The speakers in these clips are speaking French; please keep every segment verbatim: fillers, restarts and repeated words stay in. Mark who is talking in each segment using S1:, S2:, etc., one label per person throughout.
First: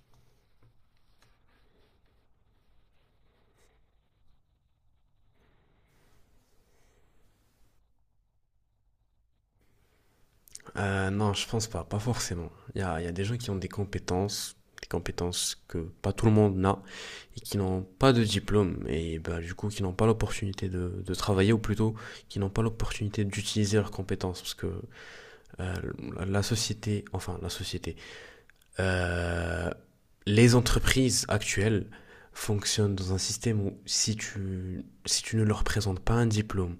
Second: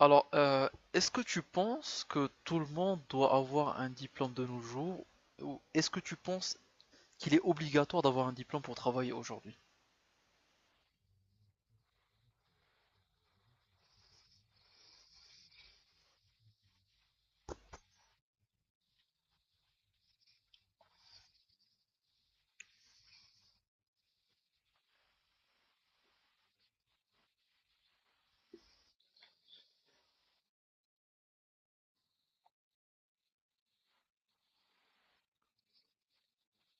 S1: Alors, euh, est-ce que tu penses que tout le monde doit avoir un diplôme de nos jours, ou est-ce que tu penses qu'il est obligatoire d'avoir un diplôme pour travailler aujourd'hui?
S2: Euh, non, je pense pas, pas forcément. Il y a, il y a des gens qui ont des compétences, des compétences que pas tout le monde n'a, et qui n'ont pas de diplôme, et bah, du coup qui n'ont pas l'opportunité de, de travailler, ou plutôt qui n'ont pas l'opportunité d'utiliser leurs compétences, parce que euh, la- société, enfin la société, euh, les entreprises actuelles fonctionnent dans un système où si tu, si tu ne leur présentes pas un diplôme,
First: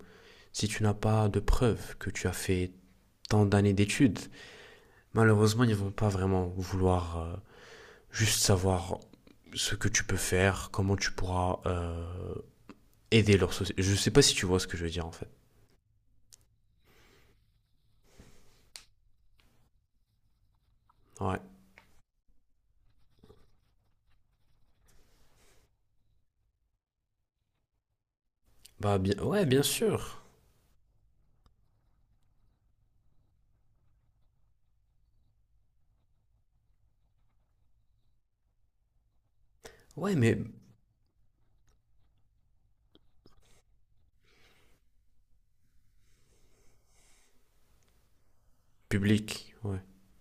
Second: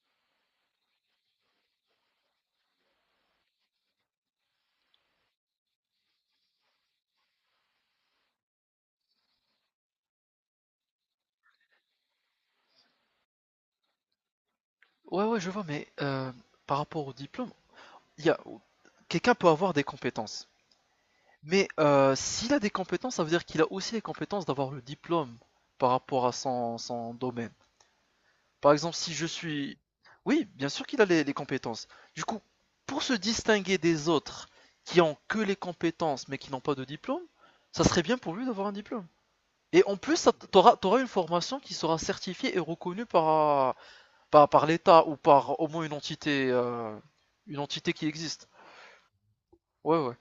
S2: si tu n'as pas de preuve que tu as fait tant d'années d'études, malheureusement, ils ne vont pas vraiment vouloir euh, juste savoir ce que tu peux faire, comment tu pourras euh, aider leur société. Je sais pas si tu vois ce que je veux dire en
S1: Ouais,
S2: fait.
S1: ouais, je vois, mais euh, par rapport au diplôme, il y a quelqu'un peut avoir des compétences,
S2: Ouais.
S1: mais euh, s'il a des compétences, ça veut dire qu'il a aussi les compétences d'avoir le diplôme par rapport à son, son domaine. Par exemple,
S2: Bah
S1: si
S2: bien,
S1: je
S2: ouais, bien
S1: suis...
S2: sûr.
S1: Oui, bien sûr qu'il a les, les compétences. Du coup, pour se distinguer des autres qui ont que les compétences mais qui n'ont pas de diplôme, ça serait bien pour lui d'avoir un diplôme. Et en
S2: Ouais,
S1: plus,
S2: mais
S1: tu auras t'auras une formation qui sera certifiée et reconnue par, par, par l'État ou par au moins une entité, euh, une entité qui existe.
S2: public. Ouais.
S1: Ouais, ouais.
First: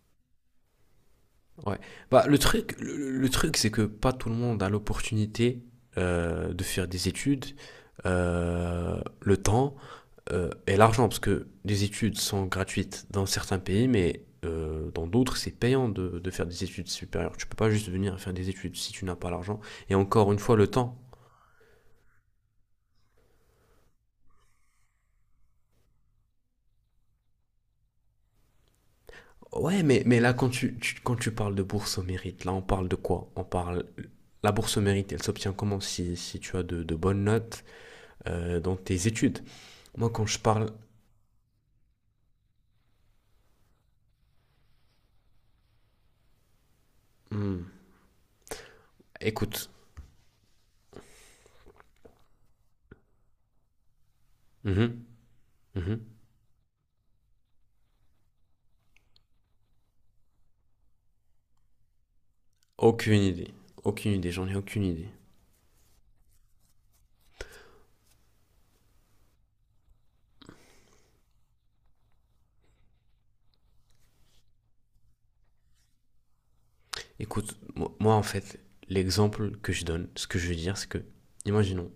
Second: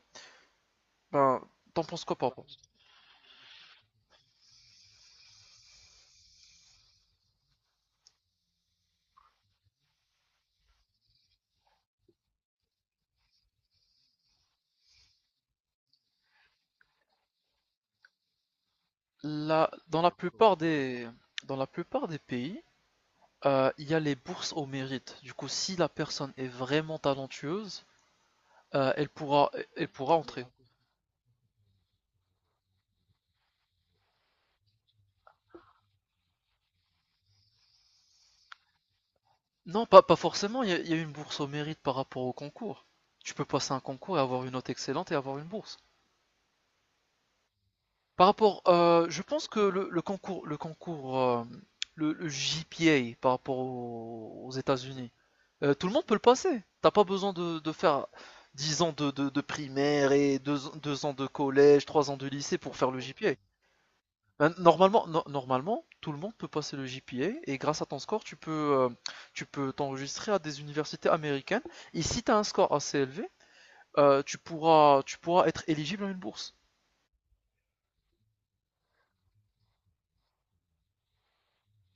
S1: Ben,
S2: Ouais.
S1: t'en penses quoi
S2: Bah
S1: par
S2: le
S1: rapport à ça.
S2: truc, le, le truc, c'est que pas tout le monde a l'opportunité euh, de faire des études, euh, le temps euh, et l'argent, parce que les études sont gratuites dans certains pays, mais euh, dans d'autres, c'est payant de, de faire des études supérieures. Tu peux pas juste venir faire des études si tu n'as pas l'argent.
S1: La-
S2: Et
S1: dans la
S2: encore une fois,
S1: plupart
S2: le temps.
S1: des, dans la plupart des pays, euh, il y a les bourses au mérite. Du coup, si la personne est vraiment talentueuse, Euh, elle pourra,
S2: Ouais,
S1: elle
S2: mais,
S1: pourra
S2: mais là,
S1: entrer.
S2: quand tu, tu- quand tu parles de bourse au mérite, là, on parle de quoi? On parle. La bourse au mérite, elle s'obtient comment si, si tu as de, de bonnes notes euh, dans tes études?
S1: Non, pas,
S2: Moi,
S1: pas
S2: quand je
S1: forcément. Il
S2: parle.
S1: y, a- y a une bourse au mérite par rapport au concours. Tu peux passer un concours et avoir une note excellente et avoir une bourse.
S2: Hmm,
S1: Par rapport, euh, je pense que
S2: écoute.
S1: le, le concours, le concours, euh, le, le G P A par rapport aux, aux
S2: Mhm,
S1: États-Unis, euh, tout le monde peut
S2: mhm.
S1: le passer. T'as pas besoin de, de faire dix ans de, de- de primaire et deux deux ans de collège, trois ans de lycée pour faire le
S2: Aucune
S1: G P A.
S2: idée. Aucune idée, j'en
S1: Ben,
S2: ai aucune
S1: normalement,
S2: idée.
S1: no- normalement, tout le monde peut passer le G P A et grâce à ton score, tu peux, euh, tu peux t'enregistrer à des universités américaines. Et si tu as un score assez élevé, euh, tu pourras, tu pourras être éligible à une bourse.
S2: Écoute, moi en fait, l'exemple que je donne, ce que je veux dire, c'est que, imaginons,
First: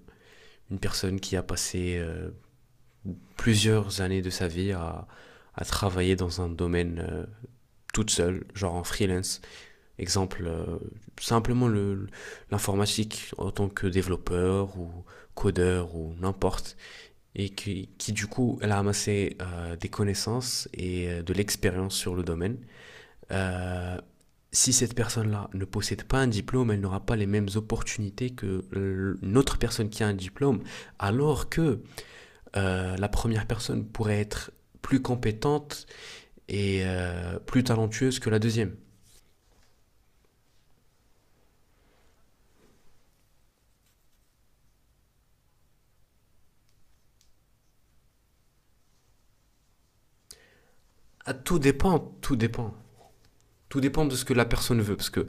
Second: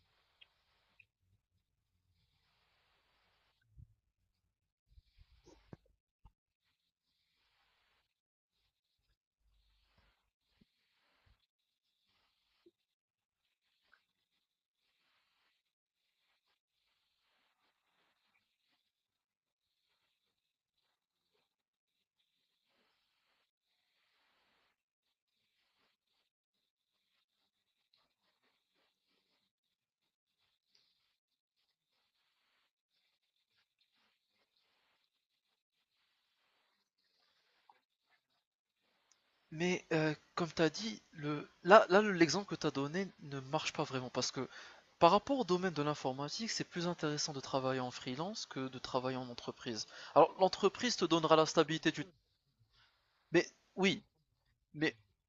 S2: une personne qui a passé euh, plusieurs années de sa vie à, à travailler dans un domaine euh, toute seule, genre en freelance. Exemple, euh, simplement le- l'informatique en tant que développeur ou codeur ou n'importe. Et qui, qui, du coup, elle a amassé euh, des connaissances et euh, de l'expérience sur le domaine. Euh, Si cette personne-là ne possède pas un diplôme, elle n'aura pas les mêmes opportunités que l'autre personne qui a un diplôme, alors que euh, la première personne pourrait être plus compétente et euh, plus talentueuse que la deuxième.
S1: Mais euh, comme tu as dit, le, là, là, le- l'exemple que tu as donné ne marche pas vraiment parce que par rapport au domaine de l'informatique, c'est plus intéressant de travailler en freelance que de travailler en entreprise. Alors, l'entreprise te
S2: Ah,
S1: donnera la
S2: tout
S1: stabilité
S2: dépend,
S1: du...
S2: tout dépend.
S1: Mais
S2: Tout
S1: oui,
S2: dépend de ce que la personne
S1: mais
S2: veut, parce que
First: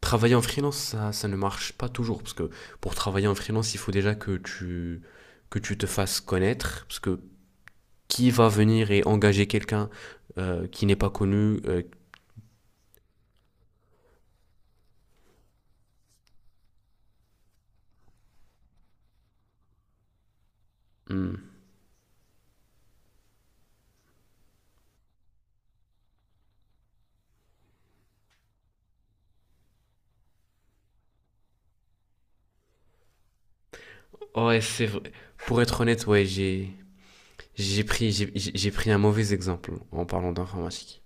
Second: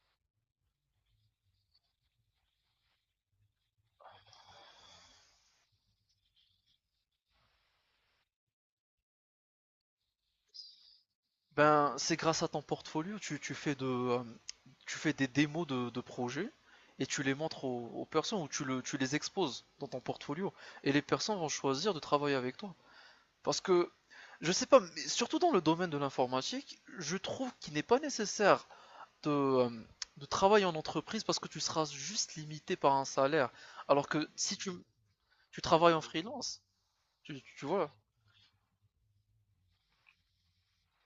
S2: travailler en freelance, ça, ça ne marche pas toujours, parce que pour travailler en freelance, il faut déjà que tu, que tu te fasses connaître, parce que qui va venir et engager quelqu'un euh, qui n'est pas connu, euh,
S1: ben, c'est grâce à ton portfolio, tu, tu fais de, euh, tu fais des démos de, de projets et tu les montres aux, aux personnes ou tu, le, tu les exposes dans ton portfolio et les personnes
S2: hmm.
S1: vont choisir de travailler avec toi. Parce que, je sais pas, mais surtout dans le domaine de l'informatique, je trouve qu'il n'est pas nécessaire de, euh, de travailler en entreprise parce que tu seras juste limité par un salaire. Alors que si
S2: Ouais,
S1: tu,
S2: c'est vrai. Pour
S1: tu
S2: être
S1: travailles en
S2: honnête, ouais,
S1: freelance,
S2: j'ai
S1: tu, tu
S2: j'ai
S1: vois.
S2: pris j'ai j'ai- j'ai pris un mauvais exemple en parlant d'informatique.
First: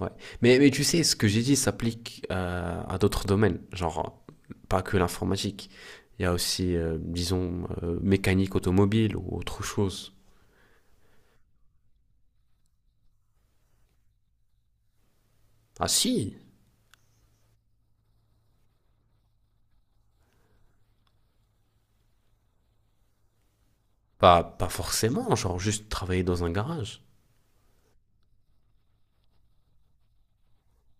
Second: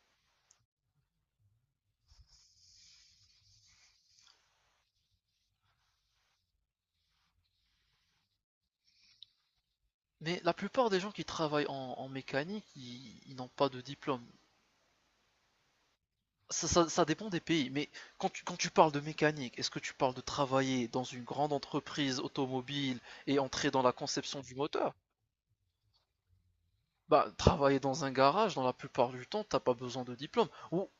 S2: Ouais. Mais mais tu sais, ce que j'ai dit s'applique euh, à d'autres domaines, genre euh, pas que l'informatique. Il y a aussi euh, disons euh, mécanique automobile ou autre chose.
S1: Mais la plupart des gens qui travaillent en, en mécanique, ils, ils n'ont pas de diplôme.
S2: Ah si,
S1: Ça, ça- ça dépend des pays, mais quand tu, quand tu parles de mécanique, est-ce que tu parles de travailler dans une grande entreprise automobile et entrer dans la conception
S2: pas
S1: du
S2: pas
S1: moteur?
S2: forcément, genre juste travailler dans un garage.
S1: Bah, travailler dans un garage, dans la plupart du temps, t'as pas besoin de diplôme. Ou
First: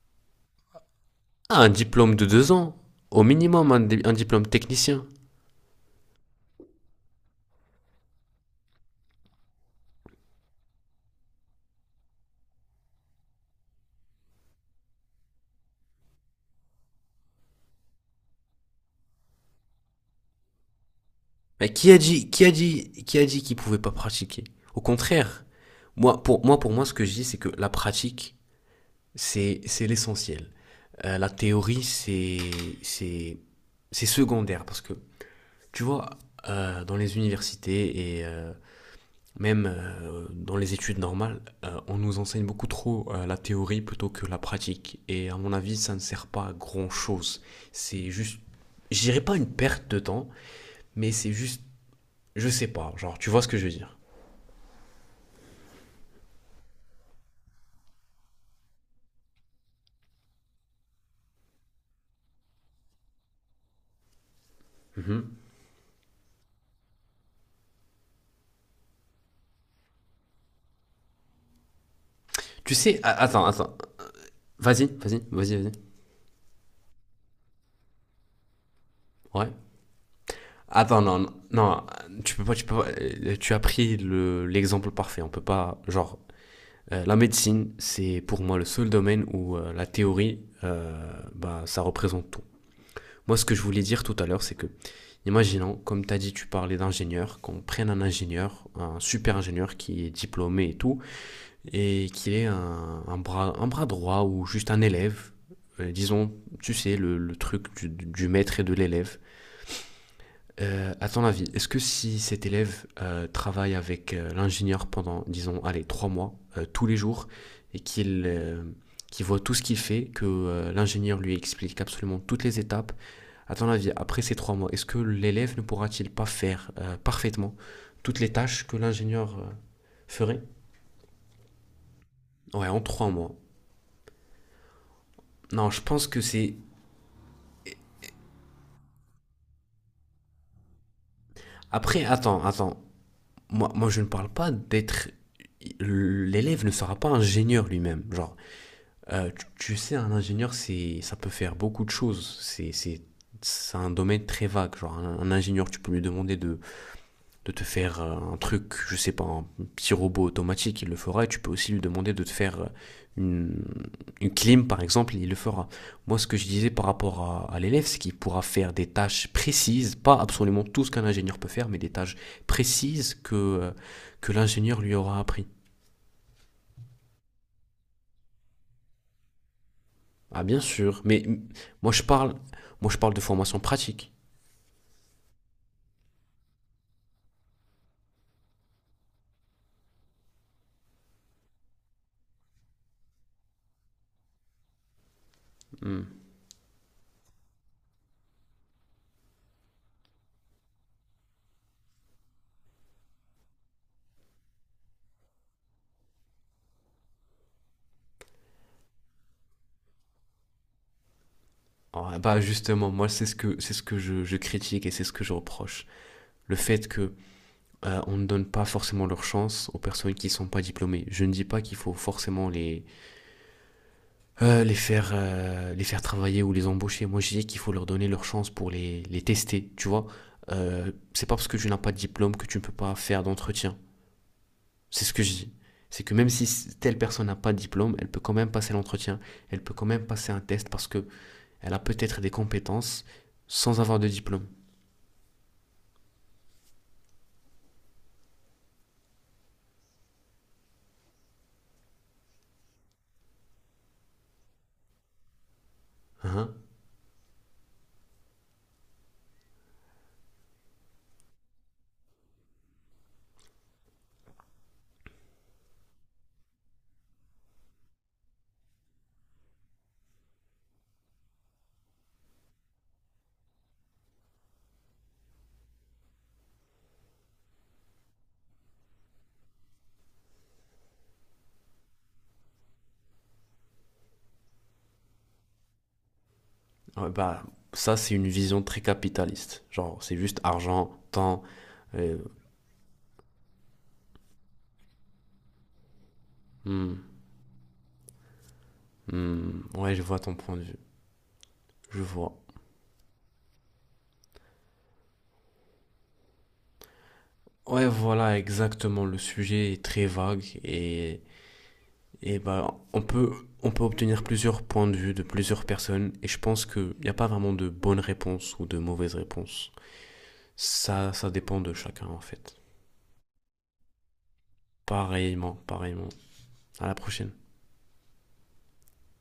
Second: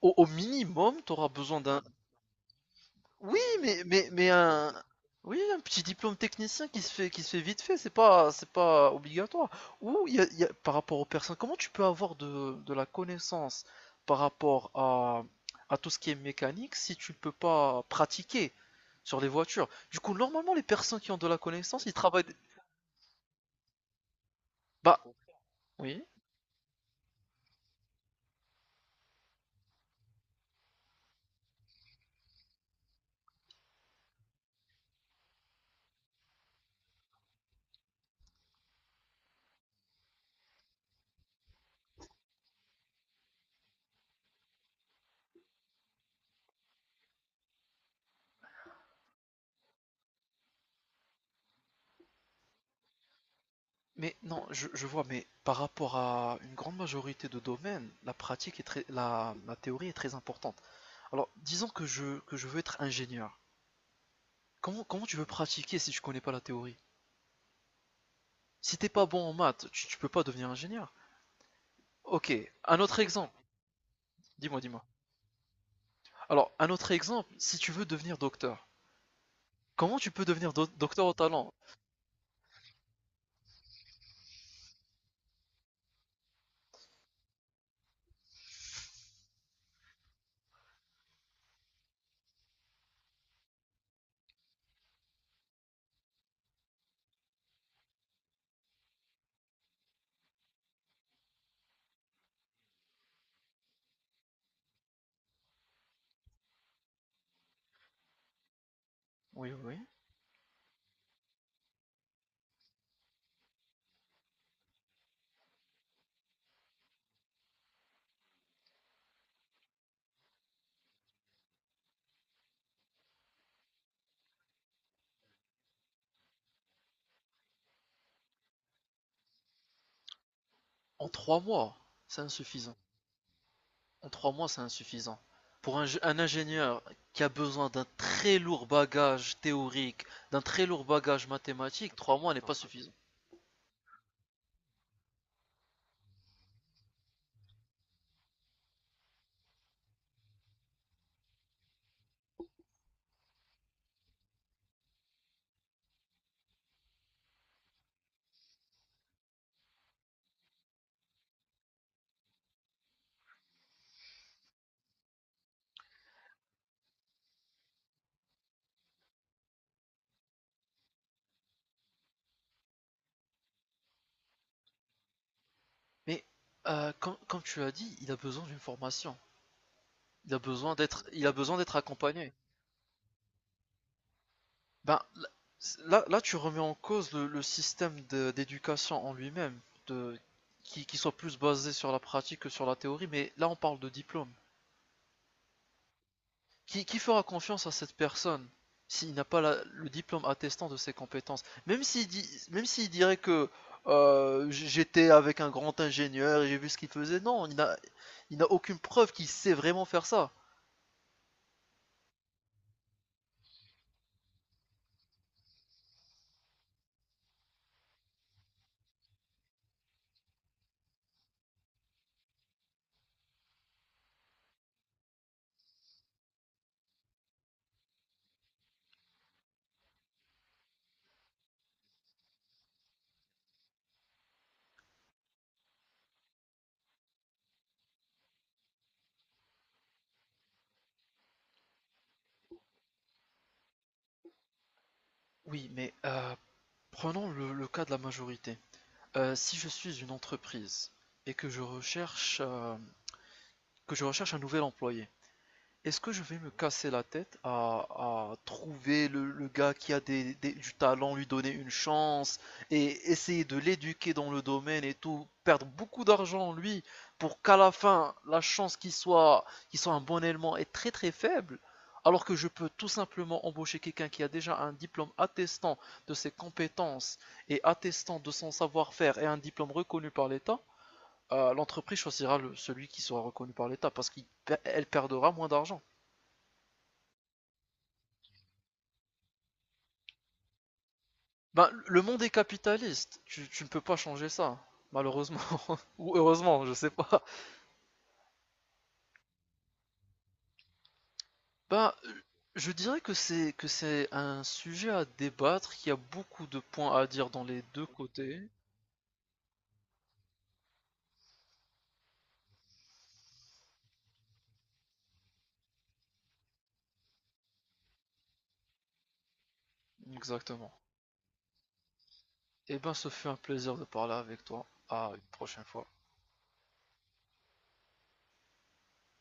S1: au, au minimum, tu auras besoin
S2: Ah, un
S1: d'un.
S2: diplôme de deux ans, au
S1: Oui,
S2: minimum un,
S1: mais,
S2: di-
S1: mais,
S2: un
S1: mais
S2: diplôme
S1: un,
S2: technicien.
S1: oui, un petit diplôme technicien qui se fait, qui se fait vite fait, c'est pas, c'est pas obligatoire. Ou il y a- il y a- Par rapport aux personnes, comment tu peux avoir de, de la connaissance par rapport à, à tout ce qui est mécanique si tu ne peux pas pratiquer sur les voitures? Du coup, normalement, les personnes qui ont de la
S2: Mais
S1: connaissance,
S2: qui
S1: ils
S2: a
S1: travaillent.
S2: dit, qui a dit, qui a dit qu'il pouvait pas pratiquer? Au
S1: Bah,
S2: contraire,
S1: oui,
S2: moi, pour moi, pour moi, ce que je dis, c'est que la pratique, c'est, c'est l'essentiel. Euh, la théorie, c'est, c'est, c'est secondaire parce que tu vois, euh, dans les universités et euh, même euh, dans les études normales, euh, on nous enseigne beaucoup trop euh, la théorie plutôt que la pratique. Et à mon avis, ça ne sert pas à grand chose. C'est juste, je dirais pas une perte de temps, mais c'est juste je sais pas, genre, tu vois ce que je veux dire.
S1: mais non, je, je vois, mais par rapport à une grande majorité de domaines, la pratique est très, la, la théorie est très importante. Alors, disons que je, que je veux être ingénieur. Comment, comment tu veux
S2: Mhm.
S1: pratiquer si tu connais pas la théorie? Si t'es pas bon en maths, tu, tu peux pas devenir ingénieur. Ok,
S2: Tu
S1: un autre
S2: sais, a-
S1: exemple.
S2: attends, attends.
S1: Dis-moi, dis-moi.
S2: Vas-y, vas-y, vas-y, vas-y.
S1: Alors, un autre exemple, si tu veux devenir docteur,
S2: Ouais.
S1: comment tu peux devenir do-
S2: Attends,
S1: docteur au
S2: non, non,
S1: talent?
S2: non, tu peux pas, tu peux pas. euh, Tu as pris le, l'exemple parfait. On peut pas, genre, euh, la médecine, c'est pour moi le seul domaine où euh, la théorie, euh, bah, ça représente tout. Moi, ce que je voulais dire tout à l'heure, c'est que, imaginons, comme tu as dit, tu parlais d'ingénieur, qu'on prenne un ingénieur, un super ingénieur qui est diplômé et tout, et qu'il ait un, un bras, un bras droit ou juste un élève, euh, disons, tu sais, le, le truc du, du maître et de l'élève.
S1: Oui, oui, oui.
S2: Euh, à ton avis, est-ce que si cet élève euh, travaille avec euh, l'ingénieur pendant, disons, allez, trois mois, euh, tous les jours, et qu'il euh, qu'il voit tout ce qu'il fait, que euh, l'ingénieur lui explique absolument toutes les étapes, à ton avis, après ces trois mois, est-ce que l'élève ne pourra-t-il pas faire euh, parfaitement toutes les tâches que l'ingénieur euh, ferait?
S1: En trois mois, c'est
S2: Ouais,
S1: insuffisant.
S2: en trois mois.
S1: En trois mois, c'est insuffisant.
S2: Non,
S1: Pour
S2: je
S1: un,
S2: pense
S1: un
S2: que c'est...
S1: ingénieur qui a besoin d'un très lourd bagage théorique, d'un très lourd bagage mathématique,
S2: Après,
S1: trois mois n'est
S2: attends,
S1: pas
S2: attends.
S1: suffisant.
S2: Moi, moi, je ne parle pas d'être. L'élève ne sera pas ingénieur lui-même. Genre, euh, tu, tu sais, un ingénieur, c'est, ça peut faire beaucoup de choses. C'est, c'est, c'est un domaine très vague. Genre, un, un ingénieur, tu peux lui demander de de te faire euh, un truc, je sais pas, un petit robot automatique, il le fera. Et tu peux aussi lui demander de te faire euh, une, une clim, par exemple, il le fera. Moi, ce que je disais par rapport à, à l'élève, c'est qu'il pourra faire des tâches précises, pas absolument tout ce qu'un ingénieur peut faire, mais des tâches précises que, euh, que l'ingénieur lui aura appris.
S1: Mais euh, comme, comme tu as dit, il a besoin d'une formation. Il a
S2: Ah, bien
S1: besoin
S2: sûr,
S1: d'être,
S2: mais
S1: il a besoin d'être
S2: moi, je
S1: accompagné.
S2: parle, moi, je parle de formation pratique.
S1: Ben, là, là, tu remets en cause le, le système de- d'éducation en lui-même, de, qui, qui soit plus basé sur la pratique que sur la théorie, mais là, on parle de diplôme.
S2: Hmm.
S1: Qui, qui fera confiance à cette personne s'il n'a pas la- le diplôme attestant de ses compétences? Même s'il dit, même s'il dirait que euh, j- j'étais avec un grand ingénieur et j'ai vu ce qu'il faisait, non, il n'a, il n'a aucune preuve qu'il sait vraiment faire ça.
S2: Ah, bah justement, moi c'est ce que c'est ce que je, je critique et c'est ce que je reproche. Le fait que euh, on ne donne pas forcément leur chance aux personnes qui ne sont pas diplômées. Je ne dis pas qu'il faut forcément les, euh, les, faire, euh, les faire travailler ou les embaucher. Moi, je dis qu'il faut leur donner leur chance pour les, les tester, tu vois. Euh, c'est pas parce que tu n'as pas de diplôme que tu ne peux pas faire d'entretien. C'est ce que je dis. C'est que même si telle personne n'a pas de diplôme, elle peut quand même passer l'entretien, elle peut quand même passer un test parce que elle a peut-être des compétences sans avoir de diplôme.
S1: Oui, mais euh, prenons le, le cas de la majorité. Euh, si je suis une entreprise et que je recherche, euh, que je recherche un nouvel employé, est-ce que je vais
S2: Hein.
S1: me casser la tête à, à trouver le, le gars qui a des- des- du talent, lui donner une chance et essayer de l'éduquer dans le domaine et tout, perdre beaucoup d'argent lui pour qu'à la fin la chance qu'il soit, qu'il soit un bon élément est très très faible, alors que je peux tout simplement embaucher quelqu'un qui a déjà un diplôme attestant de ses compétences et attestant de son savoir-faire et un diplôme reconnu par l'État, euh, l'entreprise choisira le- celui qui sera reconnu par l'État parce qu'elle perdra moins d'argent.
S2: Ouais, bah, ça, c'est une vision très capitaliste. Genre, c'est juste argent, temps.
S1: Ben, le
S2: euh,
S1: monde est capitaliste, tu, tu ne peux pas changer ça, malheureusement. Ou heureusement, je sais
S2: hmm,
S1: pas.
S2: hmm, ouais, je vois ton point de vue.
S1: Ben,
S2: Je vois.
S1: je dirais que c'est que c'est un sujet à débattre, qu'il y a beaucoup de points à dire dans les deux
S2: Ouais, voilà,
S1: côtés.
S2: exactement. Le sujet est très vague et, et bah, on peut, on peut obtenir plusieurs points de vue de plusieurs personnes et je pense qu'il n'y a pas vraiment de bonne réponse ou de mauvaise réponse.
S1: Exactement.
S2: Ça, ça dépend de chacun en fait.
S1: Et ben, ce fut un plaisir de parler avec toi. À une
S2: Pareillement,
S1: prochaine fois.
S2: pareillement. À la prochaine.